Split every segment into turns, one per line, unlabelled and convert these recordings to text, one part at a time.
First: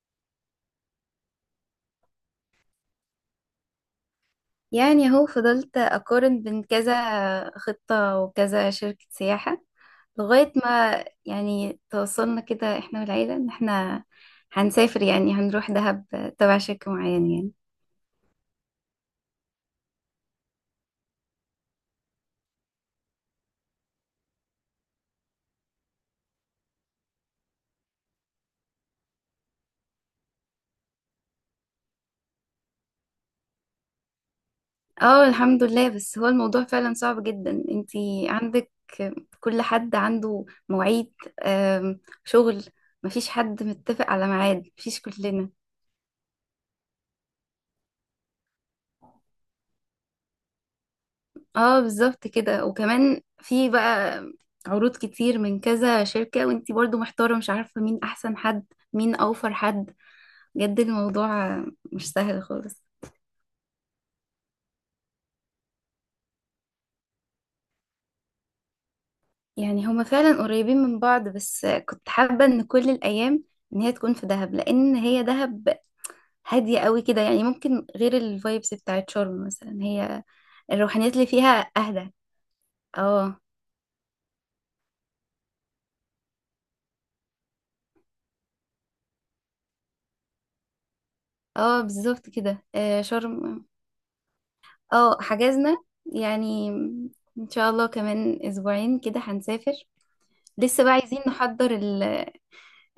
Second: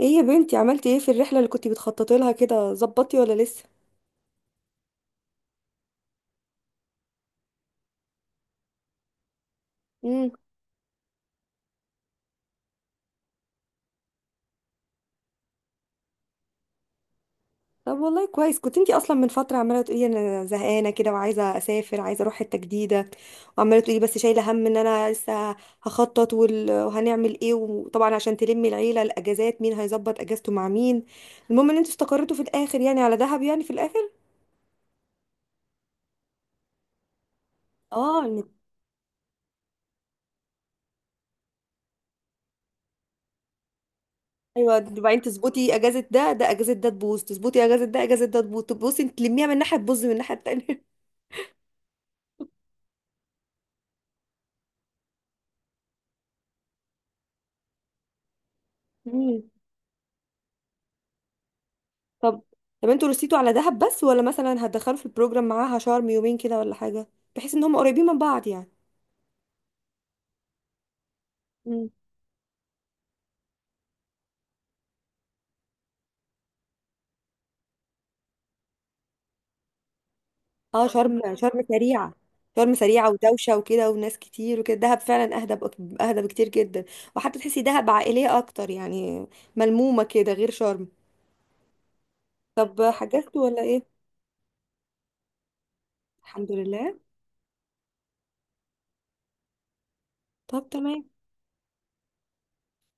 ايه يا بنتي، عملتي ايه في الرحله اللي كنتي بتخططي لها كده؟ ظبطتي ولا لسه؟
يعني هو فضلت أقارن بين كذا خطة وكذا شركة سياحة،
امم
لغاية ما يعني توصلنا كده احنا والعيلة ان احنا هنسافر يعني هنروح دهب تبع شركة معينة يعني.
طب والله كويس. كنت انتي اصلا من فتره عماله تقولي انا زهقانه كده وعايزه اسافر، عايزه اروح حته جديده. وعماله تقولي بس شايله هم ان انا لسه هخطط، وهنعمل ايه، وطبعا عشان تلمي العيله الاجازات مين هيظبط اجازته مع مين. المهم ان انتوا استقرتوا في الاخر يعني على دهب يعني في الاخر.
اه الحمد لله. بس هو الموضوع فعلا صعب جدا.
اه
انتي عندك كل حد عنده مواعيد، آم، شغل. مفيش حد متفق على ميعاد،
ايوه.
مفيش
وبعدين
كلنا.
تظبطي اجازه ده اجازه ده تبوظ، تظبطي اجازه ده اجازه ده تبوظ، تبوظي تلميها من ناحيه تبوظ من الناحيه التانيه.
اه بالظبط كده. وكمان في بقى عروض كتير من كذا شركة، وانتي برضو محتارة مش عارفة مين احسن حد، مين
مم.
اوفر حد. بجد الموضوع مش
طب.
سهل خالص.
طب انتوا رسيتوا على دهب بس؟ ولا مثلا هتدخلوا في البروجرام معاها شرم يومين كده ولا حاجة؟ بحيث ان هم قريبين من بعض يعني.
يعني هما فعلا قريبين من بعض، بس
مم.
كنت حابة ان كل الايام ان هي تكون في دهب، لان هي دهب هادية قوي كده يعني، ممكن غير الفايبس بتاعت شرم مثلا. هي
اه
الروحانيات اللي
شرم
فيها اهدى.
سريعة. شرم سريعة
اه
ودوشة وكده وناس كتير وكده، دهب فعلا اهدى اهدى بكتير جدا. وحتى تحسي دهب عائلية اكتر يعني، ملمومة كده غير شرم.
اه بالظبط كده.
طب حجزتوا ولا
شرم.
ايه؟
اه حجزنا
الحمد
يعني.
لله.
ان شاء الله كمان 2 اسبوعين كده هنسافر.
طب
لسه بقى
تمام.
عايزين نحضر ال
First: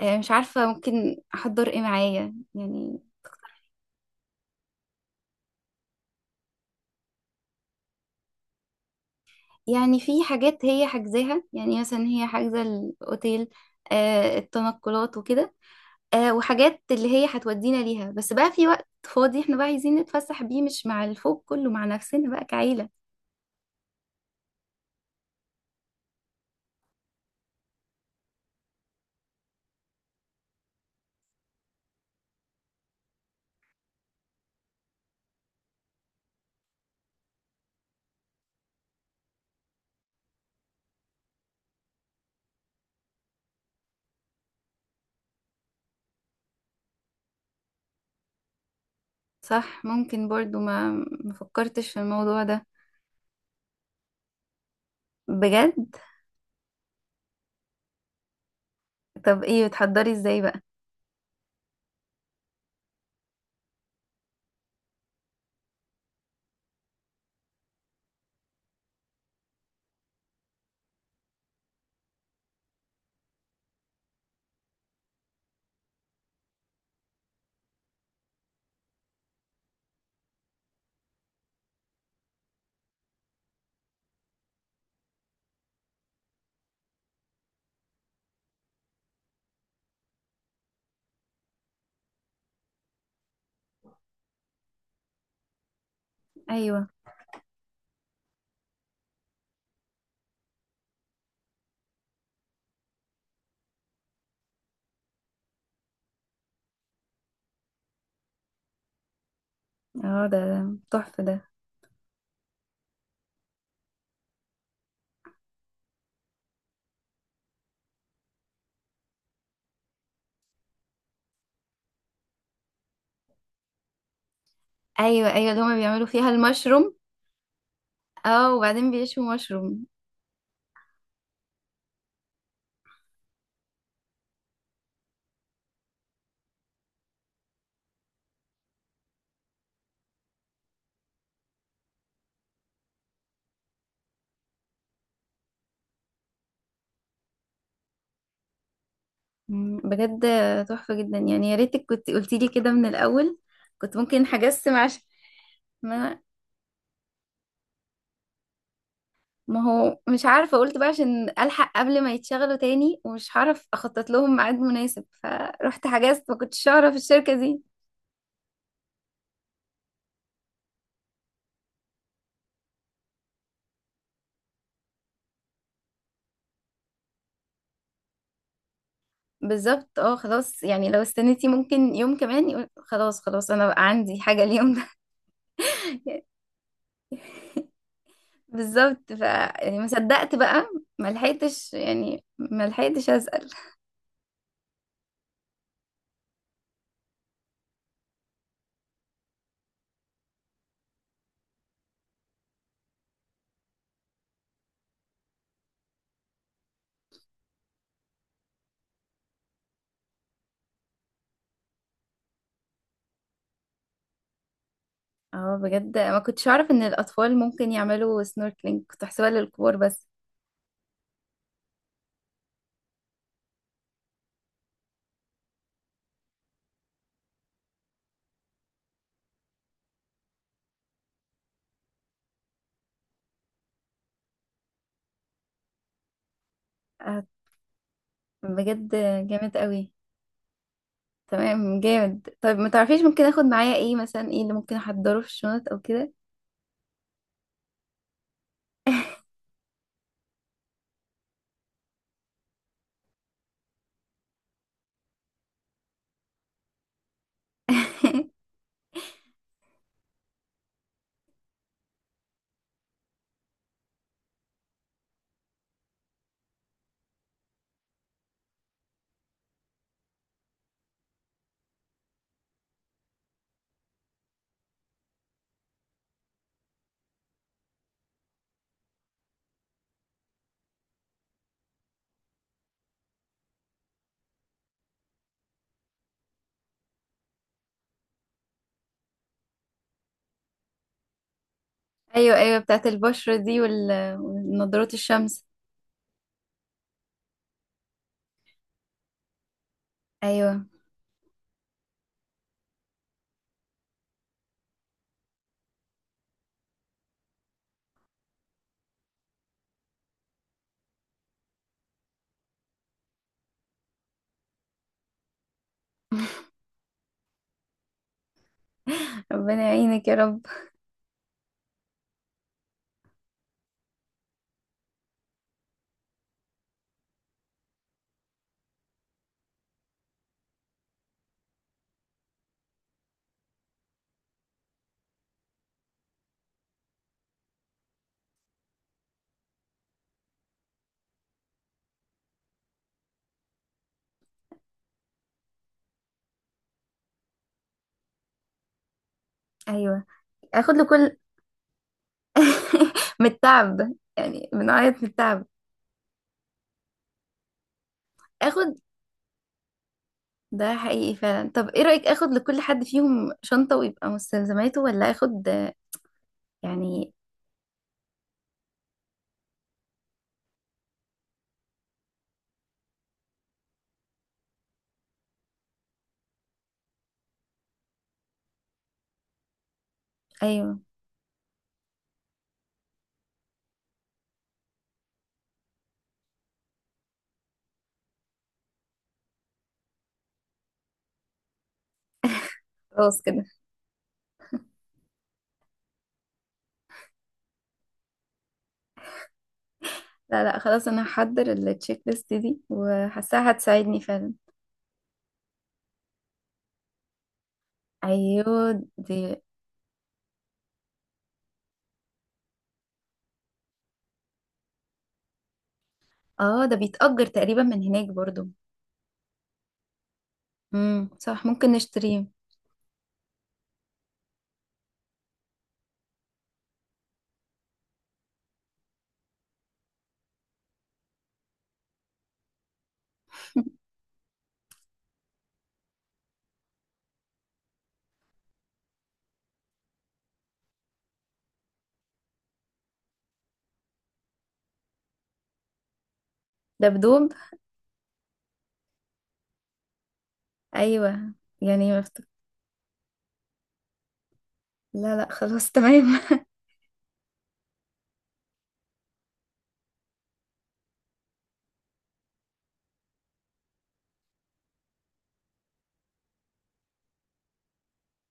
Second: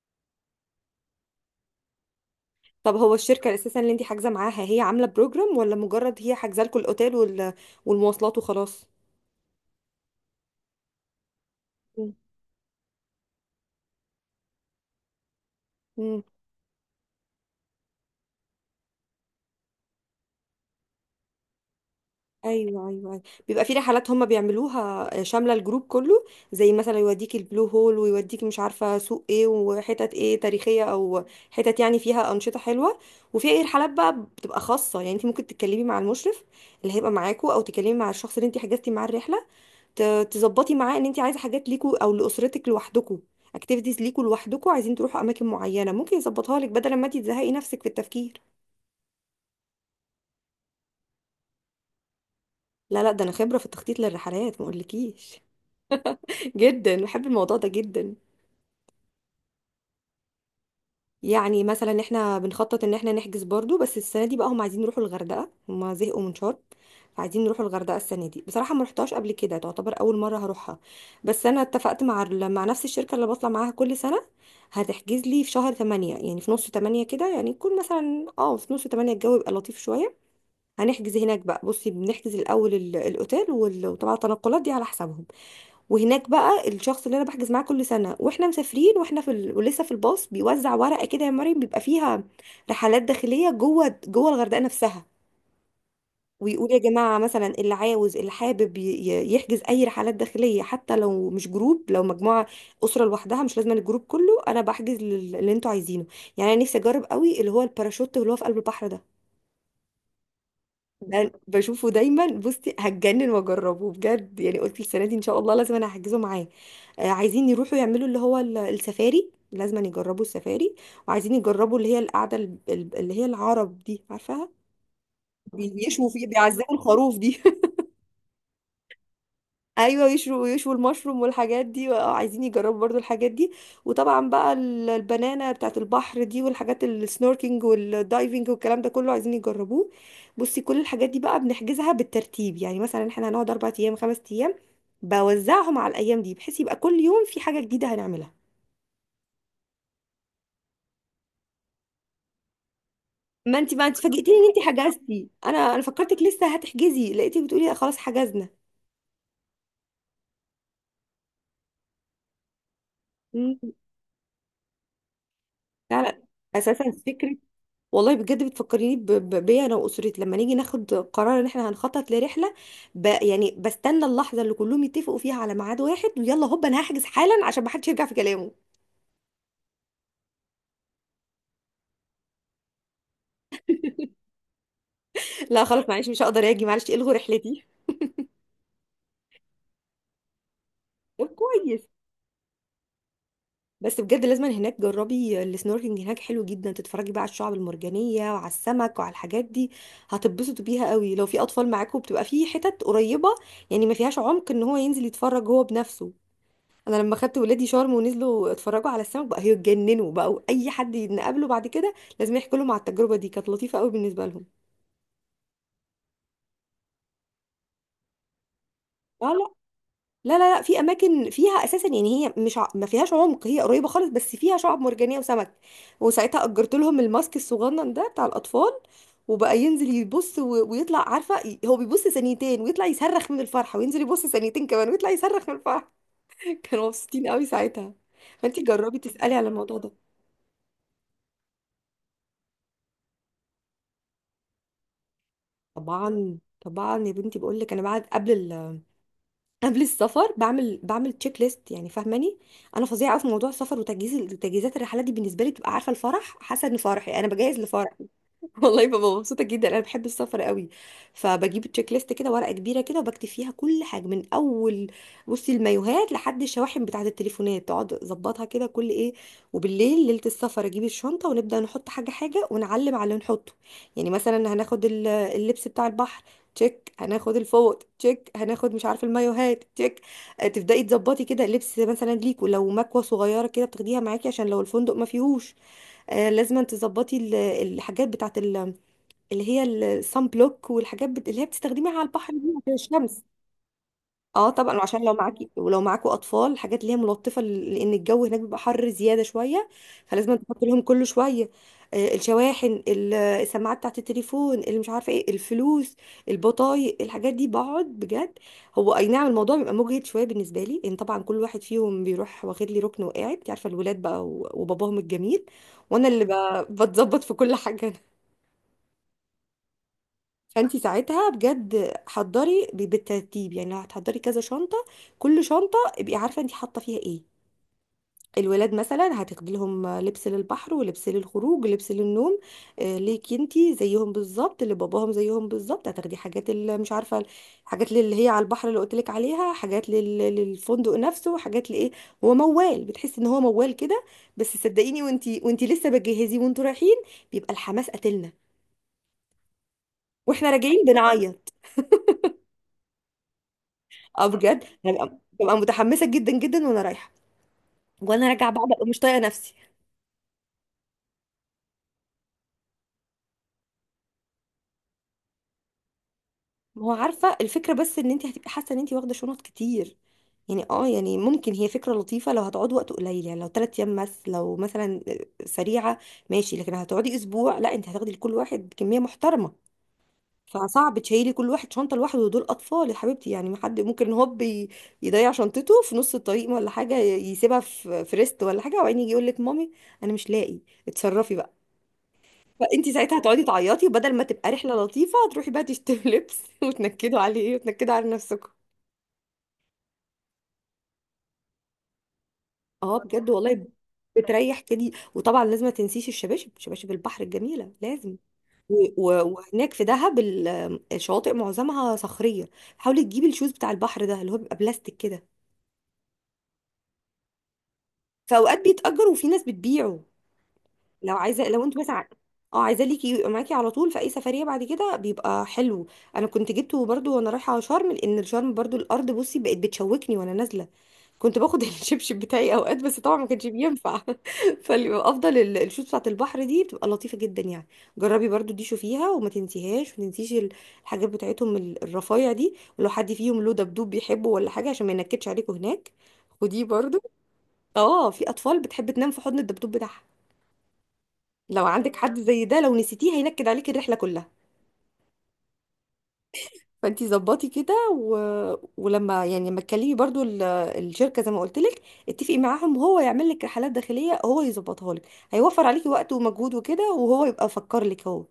آه، مش عارفة ممكن احضر ايه معايا
طب
يعني.
هو الشركة اساسا اللي انت حاجزة معاها هي عاملة بروجرام؟ ولا مجرد هي حاجزة لكم الاوتيل والمواصلات وخلاص؟
يعني في حاجات هي حاجزاها، يعني مثلا هي حاجزة الاوتيل، التنقلات وكده.
مم.
وحاجات اللي هي هتودينا ليها، بس بقى في وقت فاضي احنا بقى عايزين نتفسح بيه، مش مع الفوق كله، مع نفسنا بقى كعيلة.
ايوه، ايوه، أيوة. بيبقى في رحلات هم بيعملوها، شامله الجروب كله. زي مثلا يوديك البلو هول، ويوديك مش عارفه سوق ايه وحتت ايه تاريخيه، او حتت يعني فيها انشطه حلوه. وفي اي رحلات بقى بتبقى خاصه يعني، انت ممكن تتكلمي مع المشرف اللي هيبقى معاكوا، او تكلمي مع الشخص اللي انت حجزتي معاه الرحله، تظبطي معاه ان انت عايزه حاجات ليكوا او لاسرتك لوحدكوا، اكتيفيتيز ليكوا لوحدكوا، عايزين تروحوا اماكن معينه ممكن يظبطها لك، بدل ما انت تزهقي نفسك في التفكير.
صح. ممكن برضو ما فكرتش في الموضوع ده.
لا لا، ده انا خبره في التخطيط للرحلات ما اقولكيش.
بجد.
جدا بحب الموضوع ده جدا.
طب ايه بتحضري ازاي بقى؟
يعني مثلا احنا بنخطط ان احنا نحجز برضو، بس السنه دي بقى هم عايزين يروحوا الغردقه، هم زهقوا من شرم، فعايزين نروحوا الغردقه السنه دي. بصراحه ما رحتهاش قبل كده، تعتبر اول مره هروحها. بس انا اتفقت مع مع نفس الشركه اللي بطلع معاها كل سنه، هتحجز لي في شهر 8 يعني في نص 8 كده، يعني يكون مثلا اه في نص 8 الجو يبقى لطيف شويه. هنحجز هناك بقى، بصي بنحجز الاول الاوتيل وطبعا التنقلات دي على حسابهم. وهناك بقى الشخص اللي انا بحجز معاه كل سنه، واحنا مسافرين واحنا في ال... ولسه في الباص، بيوزع ورقه كده يا مريم، بيبقى فيها رحلات داخليه جوه جوه الغردقه نفسها. ويقول يا
ايوه.
جماعه مثلا، اللي عاوز اللي حابب يحجز اي رحلات داخليه حتى لو مش جروب، لو مجموعه، اسره لوحدها، مش لازم الجروب كله، انا بحجز اللي انتوا عايزينه. يعني انا نفسي اجرب قوي اللي هو الباراشوت اللي هو في قلب البحر ده.
اه، ده تحفة
ده
ده.
بشوفه دايما بصي هتجنن، واجربه بجد، يعني قلت السنه دي ان شاء الله لازم انا هحجزه معاه. عايزين يروحوا يعملوا اللي هو السفاري، لازم يجربوا السفاري. وعايزين يجربوا اللي هي القعده اللي هي العرب دي عارفاها،
ايوه ايوه، اللي هما بيعملوا
بيشوا فيه
فيها
بيعزموا
المشروم.
الخروف دي.
اه، وبعدين بيشوا مشروم.
ايوه يشوا يشوا المشروم والحاجات دي. عايزين يجربوا برضو الحاجات دي. وطبعا بقى البنانه بتاعت البحر دي، والحاجات السنوركينج والدايفنج والكلام ده كله عايزين يجربوه. بصي، كل الحاجات دي بقى بنحجزها بالترتيب، يعني مثلا احنا هنقعد 4 ايام 5 ايام، بوزعهم على الايام دي، بحيث يبقى كل يوم في حاجه جديده هنعملها.
بجد تحفة جدا يعني. يا ريتك كنت قلتي لي كده من الاول.
ما انت بقى
كنت
انت
ممكن
فاجئتيني ان
هجسم
انت
عشان
حجزتي، انا
ما
فكرتك لسه هتحجزي، لقيتك بتقولي لا خلاص حجزنا.
ما هو مش عارفة. قلت بقى عشان الحق قبل ما يتشغلوا تاني ومش
مم.
هعرف اخطط لهم ميعاد مناسب، فرحت
لا لا.
حجزت، ما كنتش
اساسا
اعرف الشركة
فكره
دي.
والله بجد، بتفكريني بيا انا واسرتي لما نيجي ناخد قرار ان احنا هنخطط لرحله، ب يعني بستنى اللحظه اللي كلهم يتفقوا فيها على ميعاد واحد، ويلا هوب انا هحجز حالا عشان ما حدش يرجع في كلامه.
بالظبط. اه خلاص. يعني لو استنيتي ممكن يوم كمان يقول خلاص خلاص انا بقى عندي حاجة اليوم.
لا خلاص، معلش
ده
مش هقدر اجي، معلش الغوا رحلتي.
بالظبط. يعني ما صدقت بقى. ما
طب
لحقتش،
كويس.
يعني ما لحقتش اسال.
بس بجد لازم هناك جربي السنوركلينج، هناك حلو جدا، تتفرجي بقى على الشعب المرجانيه وعلى السمك وعلى الحاجات دي. هتتبسطوا بيها قوي، لو في اطفال معاكم بتبقى في حتت قريبه يعني ما فيهاش عمق، ان هو ينزل يتفرج هو بنفسه. انا لما خدت ولادي شرم ونزلوا اتفرجوا على السمك بقى هيتجننوا، بقى اي حد نقابله بعد كده لازم يحكي لهم على التجربه دي، كانت لطيفه قوي بالنسبه لهم.
اه بجد، ما كنتش اعرف ان الاطفال ممكن يعملوا سنوركلينج، كنت
اه.
احسبها للكبار بس.
لا لا لا لا، في اماكن فيها اساسا يعني هي مش ع... ما فيهاش عمق، هي قريبه خالص، بس فيها شعب مرجانيه وسمك، وساعتها اجرت لهم الماسك الصغنن ده بتاع الاطفال، وبقى ينزل يبص و... ويطلع عارفه، هو بيبص ثانيتين ويطلع يصرخ من الفرحه، وينزل يبص ثانيتين كمان ويطلع يصرخ من الفرحه. كانوا
آه،
مبسوطين قوي ساعتها. فانت
بجد
جربي تسالي على
جامد
الموضوع
قوي.
ده.
تمام، جامد. طيب، ما تعرفيش ممكن اخد معايا ايه مثلا؟ ايه اللي ممكن احضره في الشنط او كده؟
طبعا طبعا يا بنتي، بقول لك انا بعد قبل ال... قبل السفر بعمل تشيك ليست، يعني فاهماني. انا فظيعه قوي في موضوع السفر وتجهيز وتجهيزات الرحلات دي، بالنسبه لي بتبقى عارفه الفرح، حاسه ان فرحي انا بجهز لفرح. والله ببقى مبسوطه جدا، انا بحب السفر قوي. فبجيب تشيك ليست كده ورقه كبيره كده وبكتب فيها كل حاجه من اول، بصي، المايوهات لحد الشواحن بتاعه التليفونات، اقعد اظبطها كده كل ايه. وبالليل ليله السفر اجيب الشنطه ونبدا نحط حاجه حاجه، ونعلم على اللي نحطه. يعني مثلا هناخد اللبس بتاع البحر، تشيك. هناخد الفوط، تشيك. هناخد مش عارفه المايوهات، تشيك. تبداي تظبطي كده اللبس مثلا ليكوا، لو مكوه صغيره كده بتاخديها معاكي عشان لو الفندق ما فيهوش. لازم تظبطي الحاجات بتاعه اللي هي الصن بلوك، اللي هي بتستخدميها على البحر
ايوه
دي
ايوه،
عشان
بتاعت
الشمس.
البشرة دي
اه طبعا.
والنضارات
وعشان لو
الشمس.
معاكي ولو معاكوا اطفال، الحاجات اللي هي ملطفه، لان الجو هناك بيبقى حر زياده شويه، فلازم تحط
ايوه.
لهم كل شويه. الشواحن، السماعات بتاعت التليفون، اللي مش عارفه ايه، الفلوس، البطايق، الحاجات دي بقعد بجد. هو اي نعم الموضوع بيبقى مجهد شويه بالنسبه لي، ان طبعا كل واحد فيهم بيروح واخد لي ركن وقاعد انت عارفه الولاد بقى وباباهم الجميل، وانا اللي بتظبط في كل حاجه.
ربنا يعينك يا رب.
فانت ساعتها بجد حضري بالترتيب، يعني لو هتحضري كذا شنطه، كل شنطه ابقي عارفه انت حاطه فيها ايه. الولاد مثلا هتاخدي لهم لبس للبحر ولبس للخروج ولبس للنوم. ليكي انت زيهم بالظبط، اللي باباهم زيهم بالظبط، هتاخدي حاجات اللي مش عارفه، حاجات اللي هي على البحر اللي قلت لك عليها، حاجات للفندق نفسه، حاجات لايه. هو موال، بتحسي ان هو موال كده، بس صدقيني وانت لسه بتجهزي وانتوا رايحين بيبقى الحماس قاتلنا،
ايوه.
واحنا
اخد
راجعين
له كل
بنعيط.
من التعب.
اه
يعني
بجد
بنعيط من
هبقى،
التعب.
ببقى متحمسه جدا جدا وانا رايحه، وانا راجعه بقى
اخد
ببقى مش طايقه نفسي.
ده حقيقي فعلا. طب ايه رأيك اخد لكل حد فيهم شنطة ويبقى مستلزماته، ولا اخد
ما هو
يعني؟
عارفه الفكره، بس ان انت هتبقي حاسه ان انت واخده شنط كتير. يعني اه يعني ممكن هي فكره لطيفه لو هتقعد وقت قليل، يعني لو 3 ايام بس، لو مثلا سريعه، ماشي. لكن هتقعدي اسبوع لا، انت هتاخدي لكل واحد كميه محترمه،
ايوه.
فصعب تشيلي كل واحد شنطه لوحده، ودول اطفال يا حبيبتي يعني، ما حد ممكن هوب يضيع شنطته في نص الطريق ولا حاجه، يسيبها في ريست ولا حاجه، وبعدين يجي يقول لك مامي انا مش لاقي، اتصرفي. فانت ساعتها
خلاص
هتقعدي
كده.
تعيطي، بدل ما تبقى رحله لطيفه هتروحي بقى تشتري لبس، وتنكدوا عليه وتنكدوا على نفسكم.
لا لا خلاص، انا هحضر التشيك ليست دي
اه بجد
وحاساها
والله.
هتساعدني فعلا.
بتريح كده. وطبعا لازم ما تنسيش الشباشب، شباشب البحر الجميله لازم.
ايوه دي.
وهناك في دهب الشواطئ معظمها صخريه، حاولي تجيبي الشوز بتاع البحر ده اللي هو بيبقى بلاستيك كده.
اه، ده بيتأجر تقريبا من هناك
في
برضو.
اوقات بيتأجر وفي ناس بتبيعه. لو
صح
عايزه، لو
ممكن
انت مثلا
نشتريه.
اه عايزاه ليكي يبقى معاكي على طول في اي سفريه بعد كده، بيبقى حلو. انا كنت جبته برضو وانا رايحه شرم، لان شرم برضو الارض بصي بقت بتشوكني وانا نازله، كنت باخد الشبشب بتاعي اوقات بس طبعا ما كانش بينفع. فالافضل الشوز بتاعت البحر دي بتبقى لطيفه جدا يعني. جربي برضو دي، شوفيها وما تنسيهاش. ما تنسيش الحاجات بتاعتهم الرفايع دي، ولو حد فيهم له دبدوب بيحبه ولا حاجه عشان ما ينكدش عليكوا هناك، ودي برضو.
دبدوب.
اه في اطفال بتحب تنام في حضن الدبدوب بتاعها،
ايوه.
لو عندك
يعني
حد
مفتوح.
زي ده لو نسيتيه هينكد عليك الرحله كلها.
لا لا خلاص تمام.
فانتي ظبطي كده و... ولما يعني لما تكلمي برضو الشركه زي ما قلت لك، اتفقي معاهم هو يعمل لك رحلات داخليه، هو يظبطها لك، هيوفر عليكي وقت ومجهود وكده، وهو يبقى فكر لك هو.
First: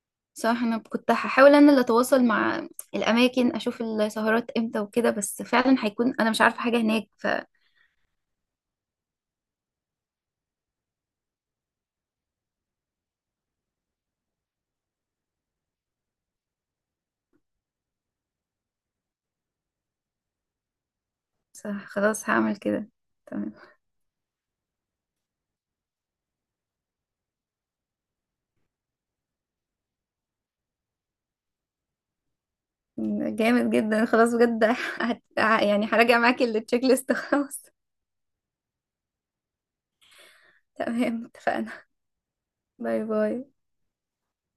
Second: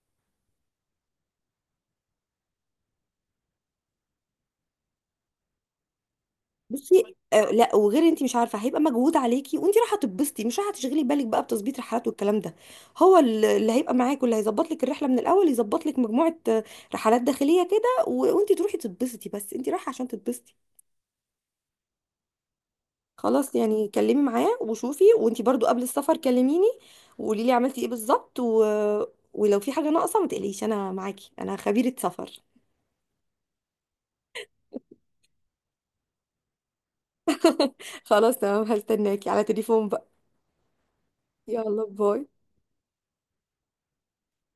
صح، انا كنت هحاول انا اللي اتواصل مع الاماكن، اشوف السهرات امتى وكده، بس فعلا هيكون انا مش عارفه حاجه هناك.
بصي آه، لا وغير انت مش عارفه، هيبقى مجهود عليكي وانت رايحه تتبسطي مش رايحه تشغلي بالك بقى بتظبيط رحلات والكلام ده. هو اللي هيبقى معاك واللي هيظبط لك الرحله من الاول، يظبط لك مجموعه، رحلات داخليه كده و... وانت تروحي تتبسطي، بس انت رايحه عشان تتبسطي.
صح خلاص هعمل كده. تمام.
خلاص. يعني كلمي معاه وشوفي، وانتي برضو قبل السفر كلميني، وقولي لي عملتي ايه بالظبط و... ولو في حاجة ناقصة ما تقلقيش، انا معاكي انا خبيرة سفر.
جامد جدا. خلاص بجد هت... يعني هراجع معاكي التشيك ليست. خلاص
خلاص تمام، هستناكي على تليفون بقى.
تمام اتفقنا.
يلا باي.
باي باي.